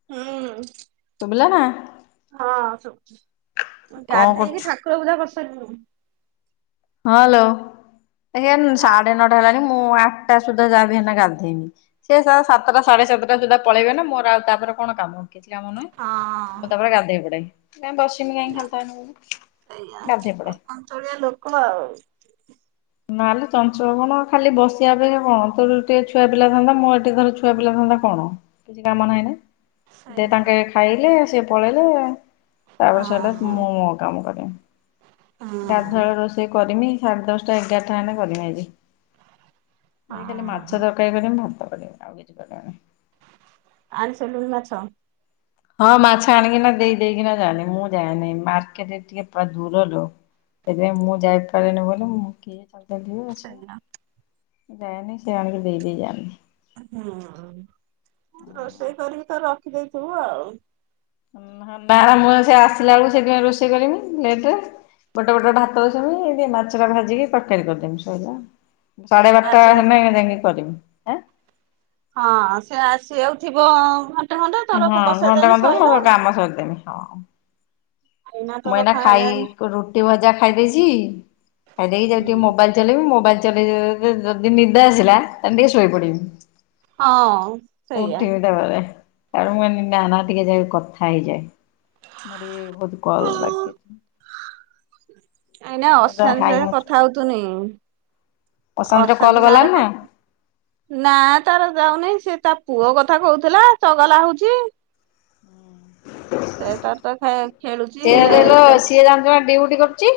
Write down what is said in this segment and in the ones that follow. ହୁଁ। ଶୁଭିଲା ନା। ହଁ ଶୁଭୁ କଣ ଗାଧେଇକି କରୁଛୁ ଠାକୁର ପୂଜା କରିସାରିଲୁଣୁ। ହଁ ଲୋ ଏଇନେ ସାଢେ ନଅଟା ହେଲାଣି ମୁଁ ଆଠଟା ସୁଦ୍ଧା ଯାହା ବି ହେନେ ଗାଧେଇବି। ସେ ସ ସାତଟା ସାଢେ ସାତଟା ସୁଦ୍ଧା ପଳେଇବେ ନା ମୋର ଆଉ ତାପରେ କଣ କାମ। କାମ ନୁହେଁ ମୁଁ ହଁ ତାପରେ ଗାଧେଇ ପଡେ କାଇଁ ବସିମି କାହିଁ ଖାଲିଟାରେ। ଆଜ୍ଞା ଗାଧେଇ ପଡେ ଆ ଚଞ୍ଚଳିଆ ଲୋକ ଆଉ। ନା ଲୋ ଚଞ୍ଚଳ କଣ ଖାଲି ବସିବା ପାଇଁ ହଁ ତୋର ଟିକେ ଛୁଆ ପିଲା ଧନ୍ଦା ମୁଁ ଏତେ ଥର ଛୁ। ଛୁଆ ପିଲା ଧନ୍ଦା କଣ କିଛି କାମ ନାହିଁ ନା। ଦେ ସେଇଆ ତାଙ୍କେ ଖାଇଲେ ସିଏ ପଳେଇଲେ ତାପରେ ହଁ ସରିଲା ମୁଁ ମୋ କାମ କରେ। ହଁ ଗାଧୁଆ ବେଳ ରୋଷେଇ କରିମି ସାଢେ ଦଶଟା, ଏଗାରଟା ହେଲେ କରିମି ଆଜି। ଦେଇ ଖାଲି ହଁ। ମାଛ ତରକାରୀ କରିିଛନ୍ତି ମୁଁ ଖାଲି ଭାତ କରିମି ଆଉ କିଛି କରିବାର ନାହିଁ। ଆଣି ସାରିଲୁଣି ମାଛ। ହଁ ମାଛ ଆଣିକି ନା ଦେଇ ଦେଇକିନା ଯାଆନ୍ତି ମୁଁ ଯାଏନି ମାର୍କେଟ ଟିକେ ପୁରା ଦୂର ଲୋ। ସେଇଥିପାଇଁ ମୁଁ ଯାଇପାରେନି ବୋଲି ମୁଁ କିଏ ଖାଲି ତ ଯିବ ଆସିବ ସେଇଆ ମୁଁ ଯାଏନି ସେ ଆଣକିରି ଦେଇ ଦେଇ ଯାନ୍ ହୁଁ ତୁ ତ ରୋଷେଇ କରିକି ତ ରଖିଦେଇଥିବୁ ଆଉ। ନାହାଁ ନା ମୁଁ ସେ ଆସିଲା ବେଳୁକୁ ସେଥିପାଇଁ ରୋଷେଇ କରମି ଲେଟେରେ। ଗୋଟେ ପଟେରେ ଭାତ ବସେଇମି ଟିକେ ମାଛଟା ଭାଜିକି ତରକାରୀ କରିଦେମି ସଇଲା ଆଉ। ସାଢେ ବାରଟା ଆସିବ ହେନେ ଯାଇଁକି କରିମି। ହଁ ସେ ଆସିଆକୁ ଥିବ ଘନ୍ ହଁ ଘଣ୍ଟେ କନ୍ଦର ମୋର କାମ ସାରିଦେମି ହଁ। ମୁଁ ତୋର ଏଇନା ଖାଇଦେଲେ ଖାଇକୁ ରୁଟି ଭଜା ଖାଇଦେଇଛି ଖାଇଦେଇକି ଯାଉଚି ଟିକେ ମୋବାଇଲ୍ ଚଲେଇମି ମୋବାଇଲ୍ ଚେଲେଇ [unintelligible] ଯଦି ନିଦ ଆସିଲା ତାହେନେ ଟିକେ ଶୋଇ ପଡିମି। ହଁ ସେଇଆ। ଉଠିମି ତାପରେ। ତାପରେ ମୁଁ କହିନି ନା ନା ଟିକେ ଯାଇକି କଥା ହେଇଯାଏ ମୋର ବି ଭୋଉତୁ କଲ୍ ବାକି ଏଇନାକେ ଅଶାନ୍ତି ହାଇ ସାଙ୍ଗେରେ କଥା ହଉଥୁନି ଅଶାନ୍ତିର କଲ୍ ଅଶାନ୍ତି ଗଲାଣି ସାଙ୍ଗେରେ ନା କ ନା ତାର ଯାଉ ନାହିଁ ସିଏ ତା ପୁଅ କଥା କହୁଥେଲା ଚଗଲା ହଉଛି। ସେ ତାର ତ ଖେ ଖେଳୁଛି ସିଏ ବା କହିଲା ସିଏ ତାଙ୍କର ଜାଣି ଡଉଟି କରୁଚି।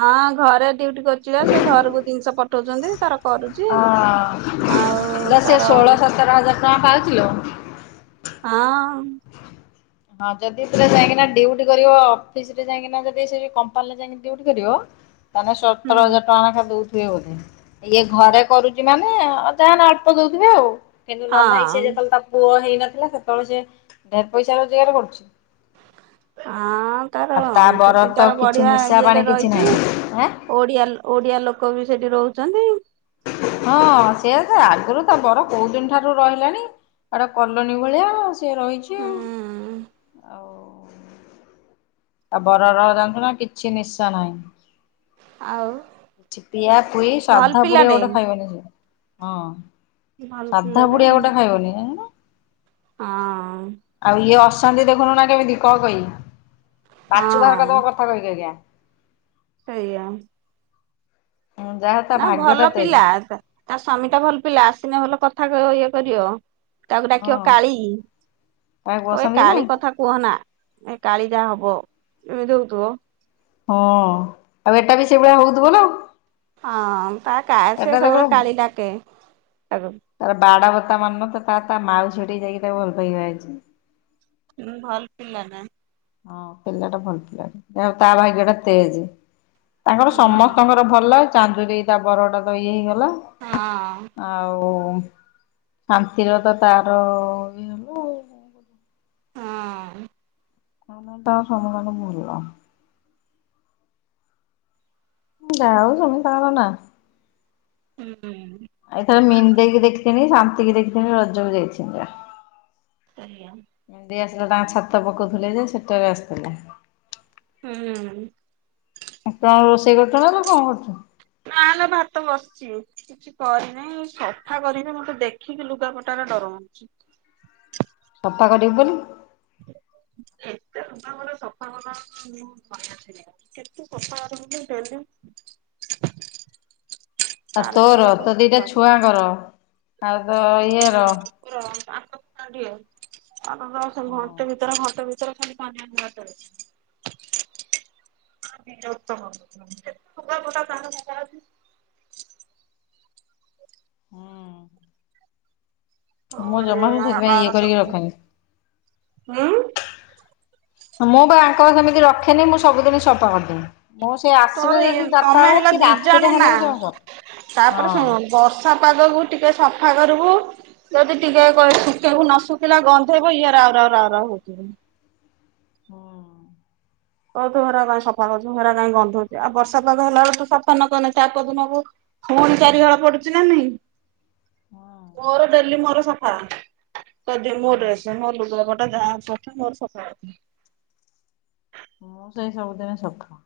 ହଁ ଘରେ ଡଉଟି କରୁଚି ବା ସେ ଘରୁକୁ ଜିନିଷ ପଠଉଚନ୍ତି ତାର କରୁଚି ଆଉ ହଁ ସେ ତାର ଷୋହଳ ଉଁ ସତର ହଜାର ଟଙ୍କା ପାଉଚିଲୋ। ଆଁ ଉଁ ହଁ ଯଦି ପୁରା ଯାଇଁକିନା ଡିଉଟି କରିବ ଅଫିସରେ ଯାଇଁକିନା ଯଦି ସେଠି କମ୍ପାନୀଲେ ଯାଇଁ ଏଇନେ ଡିଉଟି କରିବ ତମୁକୁ ହୁଁ ସତର ହଜାର ଟଙ୍କା ଲେଖା ଦଉ ଥିବେ ବୋଧେ ଇଏ ଘରେ କରୁଚି ମାନେ ଅ ଅ ଯାହା ହେନେ ଅଳ୍ପ ଦଉଥିବେ ଆଉ। କିନ୍ତୁ ନନା ହେଇ ସିଏ ହଁ। ଯେତେବେଳେ ତା ପୁଅ ହେଇନଥିଲା ସେତେବେଳେ ସିଏ ଢେର ପଇସା ରୋଜଗାର କରୁଛି। ହ। ହଁ ତାର ଆଉ ତା କଁ ବର ସେଠି ତ ତାର କିଛି ବଢିଆ ନିଶା ପାଣି ଇଏରେ କିଛି ରହିଚି ନାହିଁ ଆଁ। ଓଡିଆ ଲୋ ଓଡିଆ ଲୋକ ବି ସେଠି ରହୁଛନ୍ତି। ହଁ ସେଇଆ ସେ ଆଗୁରୁ ତା ବର କୋଉ ଦିନ ଠାରୁ ରହିଲେଣି। ଆଉ ଏଟା କଲୋନୀ ଭଳିଆ ସିଏ ରହିଛି ଆଉ ହୁଁ ଆଉ ତା ବରର ଜାଣିଚୁ ନା କିଛି ନିଶା ନାହିଁ। ଆଉ କିଛି ପିଆ ପିଇ ଭଲ ସାଧା ପୁଡିଆ ପିଲାଟେ ଗୋଟେ ଖାଇବେନି ସିଏ। ହଁ ଭଲ ସାଧା ପିଲାଟେ ପୁଡିଆ ଗୋଟେ ଖାଇବନି ଜାଣିଲୁ ନା। ହଁ। ଆଉ ଇଏ ଅସନ୍ତି ଦେଖୁନୁ ନା କେମିତି କ କଇ ପାଚୁ ବାହାର କରିଦବ ହଁ କଥା କହି କହିକା। ସେଇଆ। ହୁଁ ଯାହା ତା ନା ଭାଗ୍ୟ ଟା ଭଲ ତେଜ ପିଲା ତା ତା ସ୍ଵାମୀଟା ଭଲ ପିଲା ଆସିନେ ଭଲ କଥା କହିବ ଇଏ କରିବ। ତାକୁ ଡାକିବ ହଁ କାଳୀ କାହାକୁ କହିବ ବସନ୍ତି କି ନା କାଳୀ କଥା କୁହନା ଏ କାଳୀ ଯା ହବ ଇମିତି ହଉଥୁବ ହଁ ଆଉ ଏଟା ବି ସେଇଭଳିଆ ହଉଥୁବ ନା ଆଉ। ହଁ ତା କା ସିଏ ସବୁବେଳେ ଦେଖୁନୁ କାଳୀ ଡାକେ ତାକୁ। ତାର ବାଡ ବତା ମାନୁ ନଥବ ତା ତା ମାଉସୀ ଘଟିକି ଯାଇକି ତାକୁ ଭଲ ପାଇକି ବାହା ହେଇଚି। ହୁଁ ଭଲ ପିଲାଟା। ହଁ ପିଲାଟା ଭଲ ପିଲାଟା [unintelligible] ତା ଭାଗ୍ୟଟା ତେଜେ। ତାଙ୍କର ହୁଁ ସମସ୍ତଙ୍କର ଭଲ ଚାନ୍ଦୁରି ତା ବରଟା ତ ଇଏ ହେଇଗଲା। ହଁ। ଆଉ ଶାନ୍ତିର ତ ତାର ବି ହେଲ ହଁ। ହଁ ତାଙ୍କର ତାଙ୍କର ସମତଙ୍କର ଭଲ। [unintelligible] ନା ହୁଁ ହୁଁ। ଆ ଏଥର ମିନ୍ଦେଇ କି ଦେଖିଥିନି ଶାନ୍ତିିକି ଦେଖିଥିନି ରଜକୁ ଯାଇଥିନି ବା। [inaudible] ମିନ ଦେଇ ଆସିଲା ତାଙ୍କ ଛାତ ପକଉଥିଲେ ଯେ ସେତେବେଳେ ଆସଥିଲା। ହୁଁ ହୁଁ। ସେତେବେଳୁ ରୋଷେଇ କରୁଛୁ ନା କଣ କରୁଛୁ? ନା ଲୋ ଭାତ ବସଛି। କିଛି କରିନହିଁ, ସଫା କରବି। ମୋତେ ଦେଖିକି ଲୁଗାପଟାର ଡରମାଉଛି। ସଫା କରିବି ବଲିକି? ହ [unintelligible] ଆଉ କାଲି ତୋର, ଏରା ସବୁ ତୋ ଦିଟା ସଫା ଛୁଆଙ୍କର ଆଉ ତୋ ଇଏ ର। [unintelligible] [unintelligible] [unintelligible] ମୁଁ ଜମାବି ସେଥିପାଇଁ ଇଏ କରିକି ରଖେନି। ହୁଁ। ମୁଁ ବା ଆଙ୍କର ସେମିତି ରଖେନି। ମୁଁ ସବୁଦିନ ସଫା କରିଦିଏଁ। ମୁଁ ସେ ତୋର ଆସିବେ ଏ ଯଦି ଚାରି ତମେ ବଳେ ହେଲା କି ଦି ଜଣ ରାତିରେ ନା ହେନେବି ସଫା ସେ। ତାପରେ ହଁ। ଶୁଣୁ [inaudible] ପାଗକୁ ଟିକେ ସଫା କରବୁ। ଯଦି ଟିକେ କହିବୁ ଶୁଖେଇବୁ ନ ଶୁଖିଲେ ଗନ୍ଧେଇବ ଇଏ ରାଉ ରଉ ରାଉ ରାଉ ହଉଥିବେ। ହଁ। ବହୁତ ଗୁରା କଣ ସଫା କରୁଛୁ। ହେରା କାଇଁ ଗନ୍ଧଉଛି। ଆଉ ବର୍ଷା ପାଗ ହେଲା ବେଳେ ତ ସଫା ନକନେ ତା ପଦିନକୁ ପୁଣି ଚାରି ହଳ ପଡୁଛି ନା ନାଇଁ? ମୋର ଡେଲି ମୋର ସଫା କଦି ମୋ ଡ୍ରେସ୍ ମୋର ଲୁଗାପଟା ଯା ଅଛି ମୋର ସଫା ଅଛି। ମୁଁ ସେଇ ସବୁଦିନ ସଫା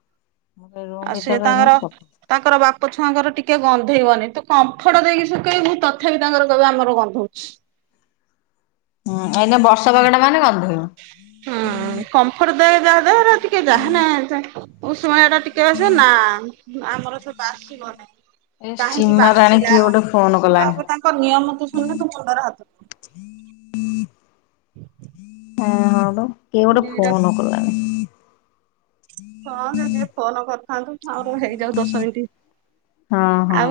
ମୁଁ ସେ ରୁମ ଆଉ ସିଏ ଭିତରେ ରହିଲେ ତାଙ୍କର ବି ସଫା। ତାଙ୍କର ବାପ ଛୁଆଙ୍କର ଟିକେ ଗନ୍ଧେଇବନି। ତୁ କମ୍ଫର୍ଟ ଦେଇକି ଶଖେଇବୁ ତଥାପି ତାଙ୍କର କହିବେ ଆମର ଗନ୍ଧଉଛି। ହୁଁ, ଏଇନେ ବର୍ଷା ପାଗଟା ମାନେ ଗନ୍ଧୋଇବ। ହୁଁ। କମ୍ଫର୍ଟ ଦୋ ଯାହା ଦେ ଟିକେ ଯାହା ନେ [unintelligible] ନା ଆମର ସେ ବାସିବ ନାହିଁ। ଏ କାହିଁକି ସୀମାରାଣୀ ବାସିଲା? କିଏ ଗୋଟେ ଫୋନ କଲାଣି। ବାବୁ ତାଙ୍କ ନିୟମ ତୁ ଶୁଣିଲେ ତୁ ମୁଣ୍ଡରେ ହାତ ହୁଁ [inaudible] କିଏ ଗୋଟେ ଦିଟା ଫୋନ କ ହଁ ସେ ଯିଏ ଫୋନ କରିଥାନ୍ତୁ ଆମର ହେଇଯାଉ ଦଶ ମିନ୍ ଟି। ହଁ ହଁ।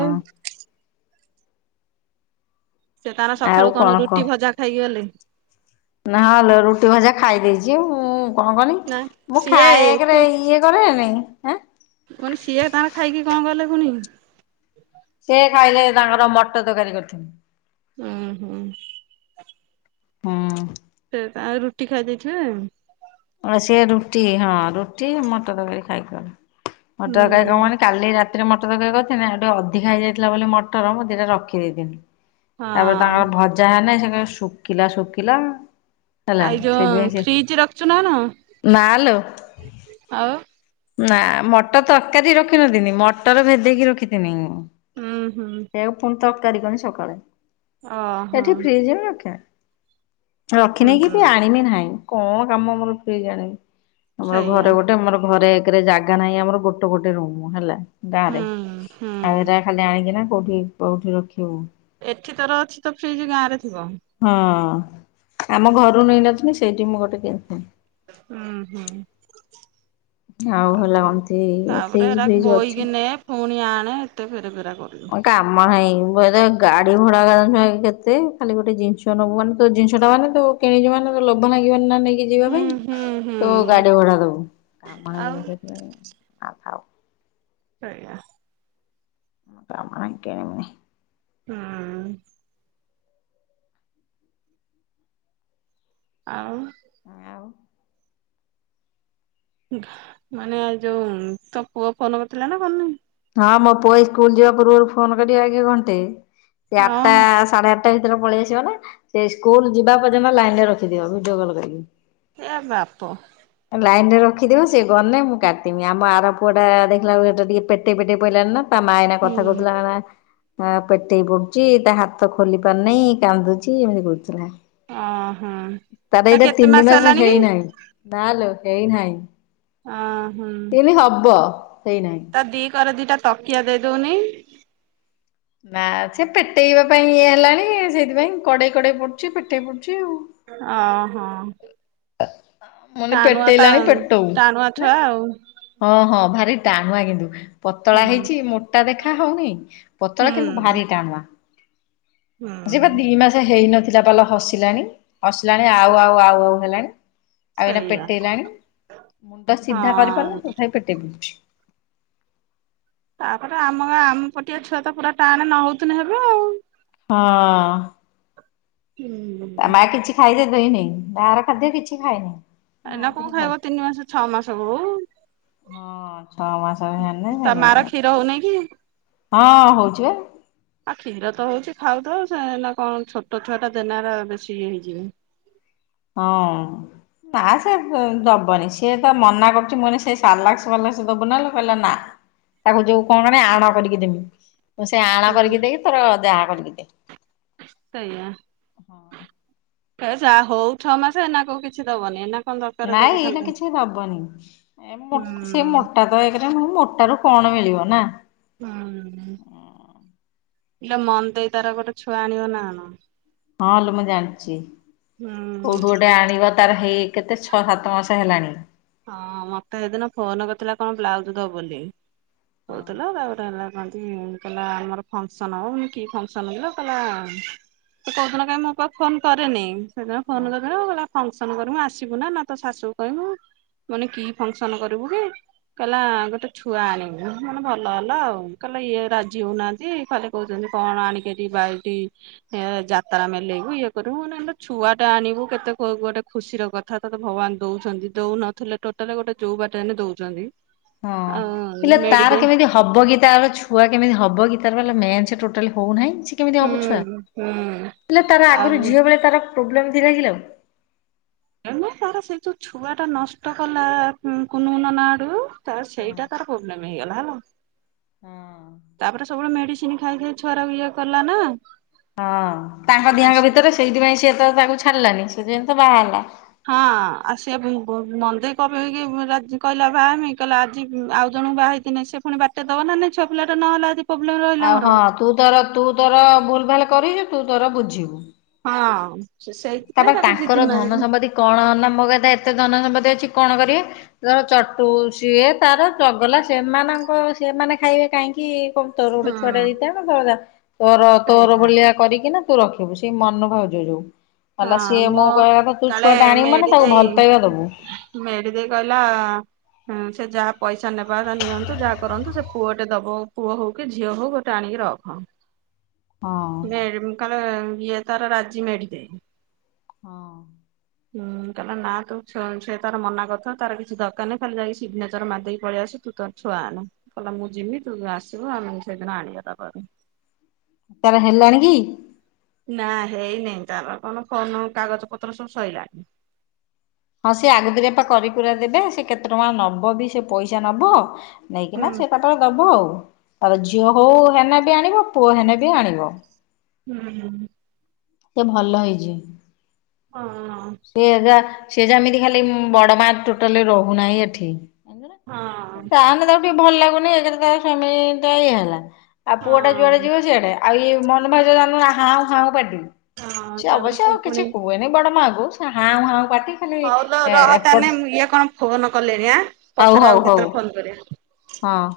ସେ ତାର ସକାଳୁ କଣ ରୁଟି ଭଜା ଖାଇକି ଗଲେ? ନାଆଁ ଲୋ ରୁଟି ଭଜା ଖାଇ ଦେଇଛି ମୁଁ। ଉଁ କଣ କନି? ନା ମୁଁ ସିଏ ଖାଏ ଏକ୍ ରେ ତୁ ଇଏଭ କରିବେନି ମାନେ ସିଏ ତାର ଖାଇକି କଣ କଲେ ପୁଣି? ସେ ଖାଇଲେ ତାଙ୍କର ମଟର୍ ତର୍ ର୍କାରୀ କରିଥିନି। ଉଁ ହୁଁ। ହୁଁ। ସେ ତଙ୍କର ରୁଟି ଖାଇ ଦେଇେଥିବେ। ହଁ ସେଏ ରୁଟି ହଁ ରୁଟି ମଟର ତରକାରୀ ଖାଇକିଗଲେ ମଟ ହୁଁ ତରକାରୀ କଣନି କାଲି ରାତ୍ ଥିରେ ମଟର ତରକାରୀ କରିଥିଲିନି ଆଉ ଟିକେ ଅଧିକ ହେଇଯାଇଥିଲା ବୋଲି ମଟର ମୁଁ ଦିଟା ରଖିଦ ଦେଇଥିନି। ତାପରେ ତାଙ୍କ ହଁ ଭଜା ହେନେ ସେ କେମ ଶୁଖିଲା ଶୁଖିଲା। ହେଲା ଆଇ ଯୋ ଫ୍ରିଜ ରଖୁଛୁ ନା ଲୋ? ନା ଲୋ। ନା ମଟର ତର୍କାରୀ ରଖିିନଥିନି ମଟର ଭେଦେଇକି ରଖିଥିନି ମୁଁ। ହଁ ହଁ। ସେୟାକୁ ପୁଣି ତରକାରୀ କନି ସକାଳେ ଓହୋ ଏଠି ଫ୍ରିଜ ରେ ରଖେନି। ହୁଁ ରଖିନି କି ବି ଆଣିବି ନାହିଁ, କଣ କାମ ମୋର ଫ୍ରିଜ୍ ଆଣିବି ଆମର ସେଇଆ ଘରେ ଗୋଟେ ଗୋଟେ ଆମର ଘରେ ଏକରେ ଜାଗା ନାହିଁ ଆମର ଗୋଟ ଗୋଟେ ରୁମ ହେଲା। ଗାଁ ରେ ହୁଁ ହୁଁ ଆଉ ଏଟା ଖାଲି ଆଣିକିନା କୋଉଠି କୋଉଠି ରଖିବୁ। ଏଠି ତୋର ଅଛି ତ ଫ୍ରିଜ ଗାଁ ରେ ଥିବ। ହଁ ଆମ ଘରୁ ନେଇନଥିଲି ସେଇଠି ମୁଁ ଗୋଟେ କିନିଥିଲି। ଉଁ ହୁଁ। ଆଉ ଆ ହେଲା କଣତି ତାପରେ ଫ୍ରିଜ ଏତା ଫ୍ରିଜ ଅଛି। ବୋଇକି ନେ ପୁଣି ଆଣେ ଏତେ ପେରେ ପେରା କରି କାମ ନାହିଁ ବୋଧେ ଗାଡି ଭଡ଼ା ଜାନ୍ ଚୁନା କେତେ ଖାଲି ଗୋଟେ ଜିନିଷ ନେବୁ ମାନେ ତୋ ଜିନିଷ ଟା ମାନେ ତୁ। କିଣିଚୁ ମାନେ ଲୋଭ ଲାଗିବି ନା ନେଇଁ କି ଯିବା ହୁଁ ପାଇଁ ହୁଁ ହୁଁ ତୋ ଗାଡି ଭଡା ଦବୁ କାମ ନାହିଁ ଆଉ ମୁଁ ସେଥିପାଇଁ ଥାଉ ଥାଉ। ସେୟା। କାମ ନାହିଁ [unintelligible] ହୁଁ ଉଁ। ଆଉ। ଆଉ। ମାନେ ଯୋଉ ତୋ ପୁଅ ଫୋନ କରିଥିଲା ନା କରିନି? ହଁ ମୋ ପୁଅ ଏଇ ସ୍କୁଲ ଯିବା ପୂର୍ବରୁ ଫୋନ କରିବ ଆଗ ଘଣ୍ଟେ ସେ ଆଠଟା ହଁ ସାଢେ ଆଠଟା ଭିତରେ ପଳେଇ ଆସିବ ନା ସେ ସ୍କୁଲ ଯିବା ପର୍ଯ୍ୟନ୍ତ ଲାଇନ ରେ ରଖିଥିବ ଭିଡିଓ କଲ୍ କରିକି। ଏ ୟା ବାପୋ। ଲାଇନ ରେ ରଖିଥିବ ସେ ଗନେ ମୁଁ କାଟିମି ଆମ ଆର ପୁଅ ଟା ଦେଖିଲା ବେଳକୁ ହେଟା ଟିକେ ପେ ପେଟେଇ ପେଟେଇ ପଇଲାଣି ନା ତା ମା ୟନା ହୁଁ କଥା କହୁଥିଲା ବା। ହା ପେଟେଇ ପଡୁଛି ତା ହାତ ଖୋଲି ପାରୁନାହିଁ କାନ୍ଦୁଛି ଏମିତି କରୁଥିଲା। ଅ ହଁ। ତାର ଏଟା ତିନି ମାସ ହେଇ ନାହିଁ ନା ଲୋ ହେଇ ନାହିଁ। ଅ ହୁଁ ହେଇନାହିଁ। ତା ଦିକରେ ଦିଟା ତକିଆ ଦେଇ ଦଉନି। ନା ସେ ପେଟେଇବା ପାଇଁ ଇଏ ହେଲାଣି ସେଇଥିପାଇଁ କଡେଇ କଡେଇ ପଡୁଛି ପେଟେଇ ପଡୁଛି ଆଉ। ଅ ହୋ। କହିଲି ଟାନୁଆ ତା ପେଟେଇଲାଣି ପେଟଉ। ଟାଣୁଆ ଛୁଆ ଆଉ। ହଁ ହଁ ଭାରି ଟାଣୁଆ କିନ୍ତୁ ପତଳା ହୁଁ ହେଇଛି ମୋଟା ଦେଖା ହୋଉନି। ପତଳା କିନ୍ତୁ ହୁଁ ଭାରି ଟାଣୁଆ ଯିବା ହୁଁ ଦି ମାସ ହେଇନଥିଲା ବା ଲୋ ହସିଲାଣି ହସିଲାଣି ଆଉ ଆଉ ଆଉ ଆଉ ହେଲାଣି। ଆଉ ଏଇନା ସେଇଆ ପେଟେଇଲାଣି ମୁଣ୍ଡ ଟା ସିଧା ହଁ କରିପାରୁନାହାନ୍ତି ତଥାପି ପେଟେଇ ଦେଉଛି। ତାପରେ ଆମ ଗାଁ ଆମ ପଟିଆ ଛୁଆ ତ ପୁରା ଟାଣେ ନ ହଉଥିଲେ ହେବେ ଆଉ। ହଁ ହୁଁ ତା ମା କିଛି ଖାଇଲେ ଦିଏନି ବାହାର ଖାଦ୍ୟ କିଛି ଖାଇନି। ଏନା କୋଉ ଖାଇବ ତିନି ମାସ ଛଅ ମାସ ହୋଉ। ହଁ ଛଅ ମାସ ହେଲେ ତା ହଁ ମାର କ୍ଷୀର ହଉନି କି? ହଉଛି ପା ଆଉ କ୍ଷୀର ତ ହଉଛି ଖାଉ ତ ସେ ନା କଣ ଛୋଟ ଛୁଆ ଟା ଦେନ ବେଶୀ ଇଏ ହେଇଯିବ। ହଁ ନା ସେ ଦବନି ସିଏ ତ ମନା କରୁଛି ମୁଁ ଏଇନେ ସେ ସାଲାସଲାସ ଦବୁ ନା। କହିଲା ନା ତାକୁ ଯୋଉ କଣ କ ଆଣ କରିକି ଦେମି। ମୁଁ ସେ ଆଣ ହୁଁ କରିକି ଦେଇକି ତୋର ଯାହା କରିକି ଦେ। ସେଇଆ ଯ ହଉ ଛଅ ମାସ ଏନା କଉ କିଛି ଦବନି ଏନା କଣ ଦରକାର। ନାଇଁ ଦବ ଖାଲି ଏଇନା ଧାନ କିଛି ଦବନି ସେ ମୋ ହୁଁ। ମୋଟା ତ ଏକରେ ମୋଟାରୁ କଣ ମିଳିବ ନା। ହଁ ହେଲେ ମନ ଦେଇ ତାର ଗୋଟେ ଛୁଆ ଆଣିବ ନା ଆଣ। ହଁ ଲୋ ମୁଁ ଜାଣିଛି। ହୁଁ କୋଉଠୁ ଗୋଟେ ଆଣିବ। ତାର ହେଇ କେତେ ଛଅ ସାତ ମାସ ହେଲାଣି। ହଁ ମତେ ସେଦିନ ଫୋନ କରିଥିଲା କଣ ବ୍ଲାଉଜ ଦବ ବୋଲି। ହଁ କହୁଥିଲା ତାପରେ ହେଲା କୁହନ୍ତି କହିଲ ଆମର ଫଙ୍କସନ ହବ। କି ଫଙ୍କସନ କିଲୋ। କହିଲା ତ କୋଉ ଦିନ କାଇଁ ମୋ ପାଖକୁ ଫୋନ କରେନି। ସେଦିନ ହଁ ଫୋନ କରିଥିଲା କଲା ଫଙ୍କସନ କରିବୁ ଆସିବୁ ନା ନା ତ ଶାଶୁକୁ କହିବୁ ମାନେ କି ଫଙ୍କସନ କରିବୁ କି? କହିଲା ଗୋଟେ ଛୁଆ ଆଣିବୁ। ମାନେ ଭଲ ହେଲା ଆଉ କହିଲା ଇଏ ରାଜି ହଉନାହାନ୍ତି। ସେ ଖାଲି କହୁଛନ୍ତି କଣ ଆଣିକି ଏଠି ବାଲଟି ଏ ଯାତ୍ରା ମେଲେଇବୁ ଇଏ କରିବୁ ନହେଲେ ଛୁଆ ଟା ଆଣିବୁ କେତେ ଗୋଟେ ଖୁସି ର କଥା କଥା ତତେ ଭଗବାନ ଦଉଛନ୍ତି ଦଉ ନଥିଲେ ଟୋଟାଲ ଗୋଟେ ଯୋଉ ବାଟ ହେଲେ ଦଉଛନ୍ତି। ହଁ ଆଉ ହେଲେ ମେଡି ତାର ଦେ କେମିତି ହବ କି ତାର ଛୁଆ କେମିତି ହବ କି ତାର ମେନ୍ସେ ଟୋଟାଲି ହଉନାହିଁ। କେମିତି ହୁଁ ହବୁ ଛୁଆ। ହୁଁ ହେଲେ ତାର ଆଉ ଆଗରୁ ଝିଅ ବେଳେ ତାର ପ୍ରୋବ୍ଲେମ ଥିଲା କି ଆଉ। ଏମ ତାର ସେଇ ଯୋଉ ଛୁଆ ଟା ନଷ୍ଟ କଲା କୁନୁୁନ ନା ଆଡୁ ତ ସେଇଟା ତାର ପ୍ରୋବାଲେମ୍ ହେଇଗଲା ହେଲା। ତାପରେ ସବୁବେଳେ ମେଡ଼ିସିନ୍ ସିନ ଖାଇ ଖାଇ ଛୁଆକୁ ଇଏ କଲା ନା। ହଁ ତାଙ୍କ ଆସ ଦିହଙ୍କ ଭିତରେ ସେଇଥିପାଇଁ ସିଏ ତ ତାକୁ ଛାଡିଲାନି ସେଥିପାଇଁ ତ ବାହାହେଲା। ହଁ ଆ ସିଏ ମନ୍ଦେଇ କେଇକି କହିଲା ଭାଇାମି କହିଲା ଆଜି ଆଉ ଜଣଙ୍କୁ ବା ହେ ସେ ପୁଣି ବାଟା ଦେବ ନା ନାଇ ଛୁଆ ପିଲଟ ନ ହେଲା ଯଦି। ପ୍ରୋବ୍ଲେମ ରହିଲା ଆଉ ହଁ ମୋର। ତୁ ତୋର ତୁ ତୋର ଭୁଲ ଭାଲ କରଛୁ ତୁ ତୋର ବୁଝିବୁ। ହଁ ସେ ସେଇ ତାପରେ ତାଙ୍କର ଧନ ସମ୍ପତ୍ତି କଣ ନା ମ କଥା ଏତେ ଧନ ସମ୍ପତ୍ତି ଅଛି କଣ କରିବେ। ତର ଚଟୁ ସିଏ ତାର ଚଗଲା ସେମାନଙ୍କ ସେମାନେ ଖାଇବେ କାହିଁକି କ ତୋର ଗୋଟେ ଛୁଆ ଟା ହଁ। ହୋଇଥାଏ କ ତ ତୋର ତୋର ସେଇଆ ଭଳିଆ କରିକି ନା ରଖିବୁ ସେଇ ମନଭାଉଜ ଯୋଉ। ହଁ ହେଲା ସିଏ ମୁଁ ମୋ କହିବା କଥା ତୁ କାଳେ ଛୁଆଟା ଆଣିବୁ ମାନେ ଏଡି ତାକୁ ଦେଇ ଭଲ ପାଇବା ଦବୁ ମେଡି ଦେଇ କହିଲା ହୁଁ ସେ ଯାହା ପଇସା ନେବା ତା ନିଅନ୍ତୁ ଯାହା କରନ୍ତୁ ସେ ପୁଅଟେ ଦବ ପୁଅ ହଉ କି ଝିଅ ହଉ ଟ ଆଣିକି ରଖ ହଁ। କା ଇଏ ତାର ରାଜି ମେଡି ଦେଇ। ହଁ ହୁଁ କହିଲ ନା ତୁ ସେ ତାର ମନା କଥା ତାର କିଛି ଦରକାରହିଁ ଖାଲି ଯାଇକି ସିଗନେଚର ମାରିକି ପଳେଇ ଆସୁ ତୁ ତ ଛୁଆ ନା କହିଲଲେ ମୁଁ ଯିବି ତୁ ଆସିବୁ ଆମେ ସେଇଦିନ ଆଣିବା ତାପରେ। ତାର ହେଲାଣି କି? ନାଁ ହେଇନେଇ ତାର କଣ ଫୋନ କାଗଜ ପତ୍ର ସବୁ ସଇଲାଣି। ହଁ ସେ ଆଗୁତିରିଆ ପା କରିକୁରା ଦେବେ ସେ କେତେ ଟଙ୍କା ନବ ବି ସେ ପଇସା ନବ। ନେଇକି ହୁଁ ନାଁ ସେ ତାପରେ ଦବ ଆଉ ତାପରେ ଝିଅ ହଉ ହେନେ ବି ଆଣିବ ପୁଅ ହେନେ ବି ଆଣିବ। ହୁଁ ଉଁ। ଏଁ ଭଲ ହେଇଛି। ହଁ ଅଁ। ସିଏ ଯା ସିଏ ଯେମିତି ଖାଲି ବଡ ମାଆ ଟୋଟାଲି ରହୁନାହିଁ ଏଠିଁ। ହଁ ତାପରେ ତା ମାନେ ତାକୁ ଟିକେ ଭଲ ଲାଗୁନି ଏକେରେ ତାର ସ୍ବାମୀ ଟା ଇଏ ହେଲା। ଆଉ ପୁଅ ଟା ଯୁଆଡେ ହଁ ଯିବ ସିଆଡେ ଆଉ ମୋହନ ମାଝି ର ଜାଣିନୁ ନାଁ ହାଉଁ ହାଉଁ ପାଟି। ହଁ ସେ ତାପରେ ଅବଶ୍ୟ ପୁଣି କିଛି କୁହେନି ବଡ ମା କୁ ସେ ହାଉଁ ହାଉଁ ପାଟି। ଖାଲି ହଉଲୋ ଏ ରହ ଏପଟ ତାନେ ମୁଁ ଇଏ କଣ ଫୋନ କଲେଣି ଆଁ ହଉ ପଛରେ ହଉ ଆଉ ହଉ କେତେବେଳେ ଫୋନ କରିବା। ହଁ।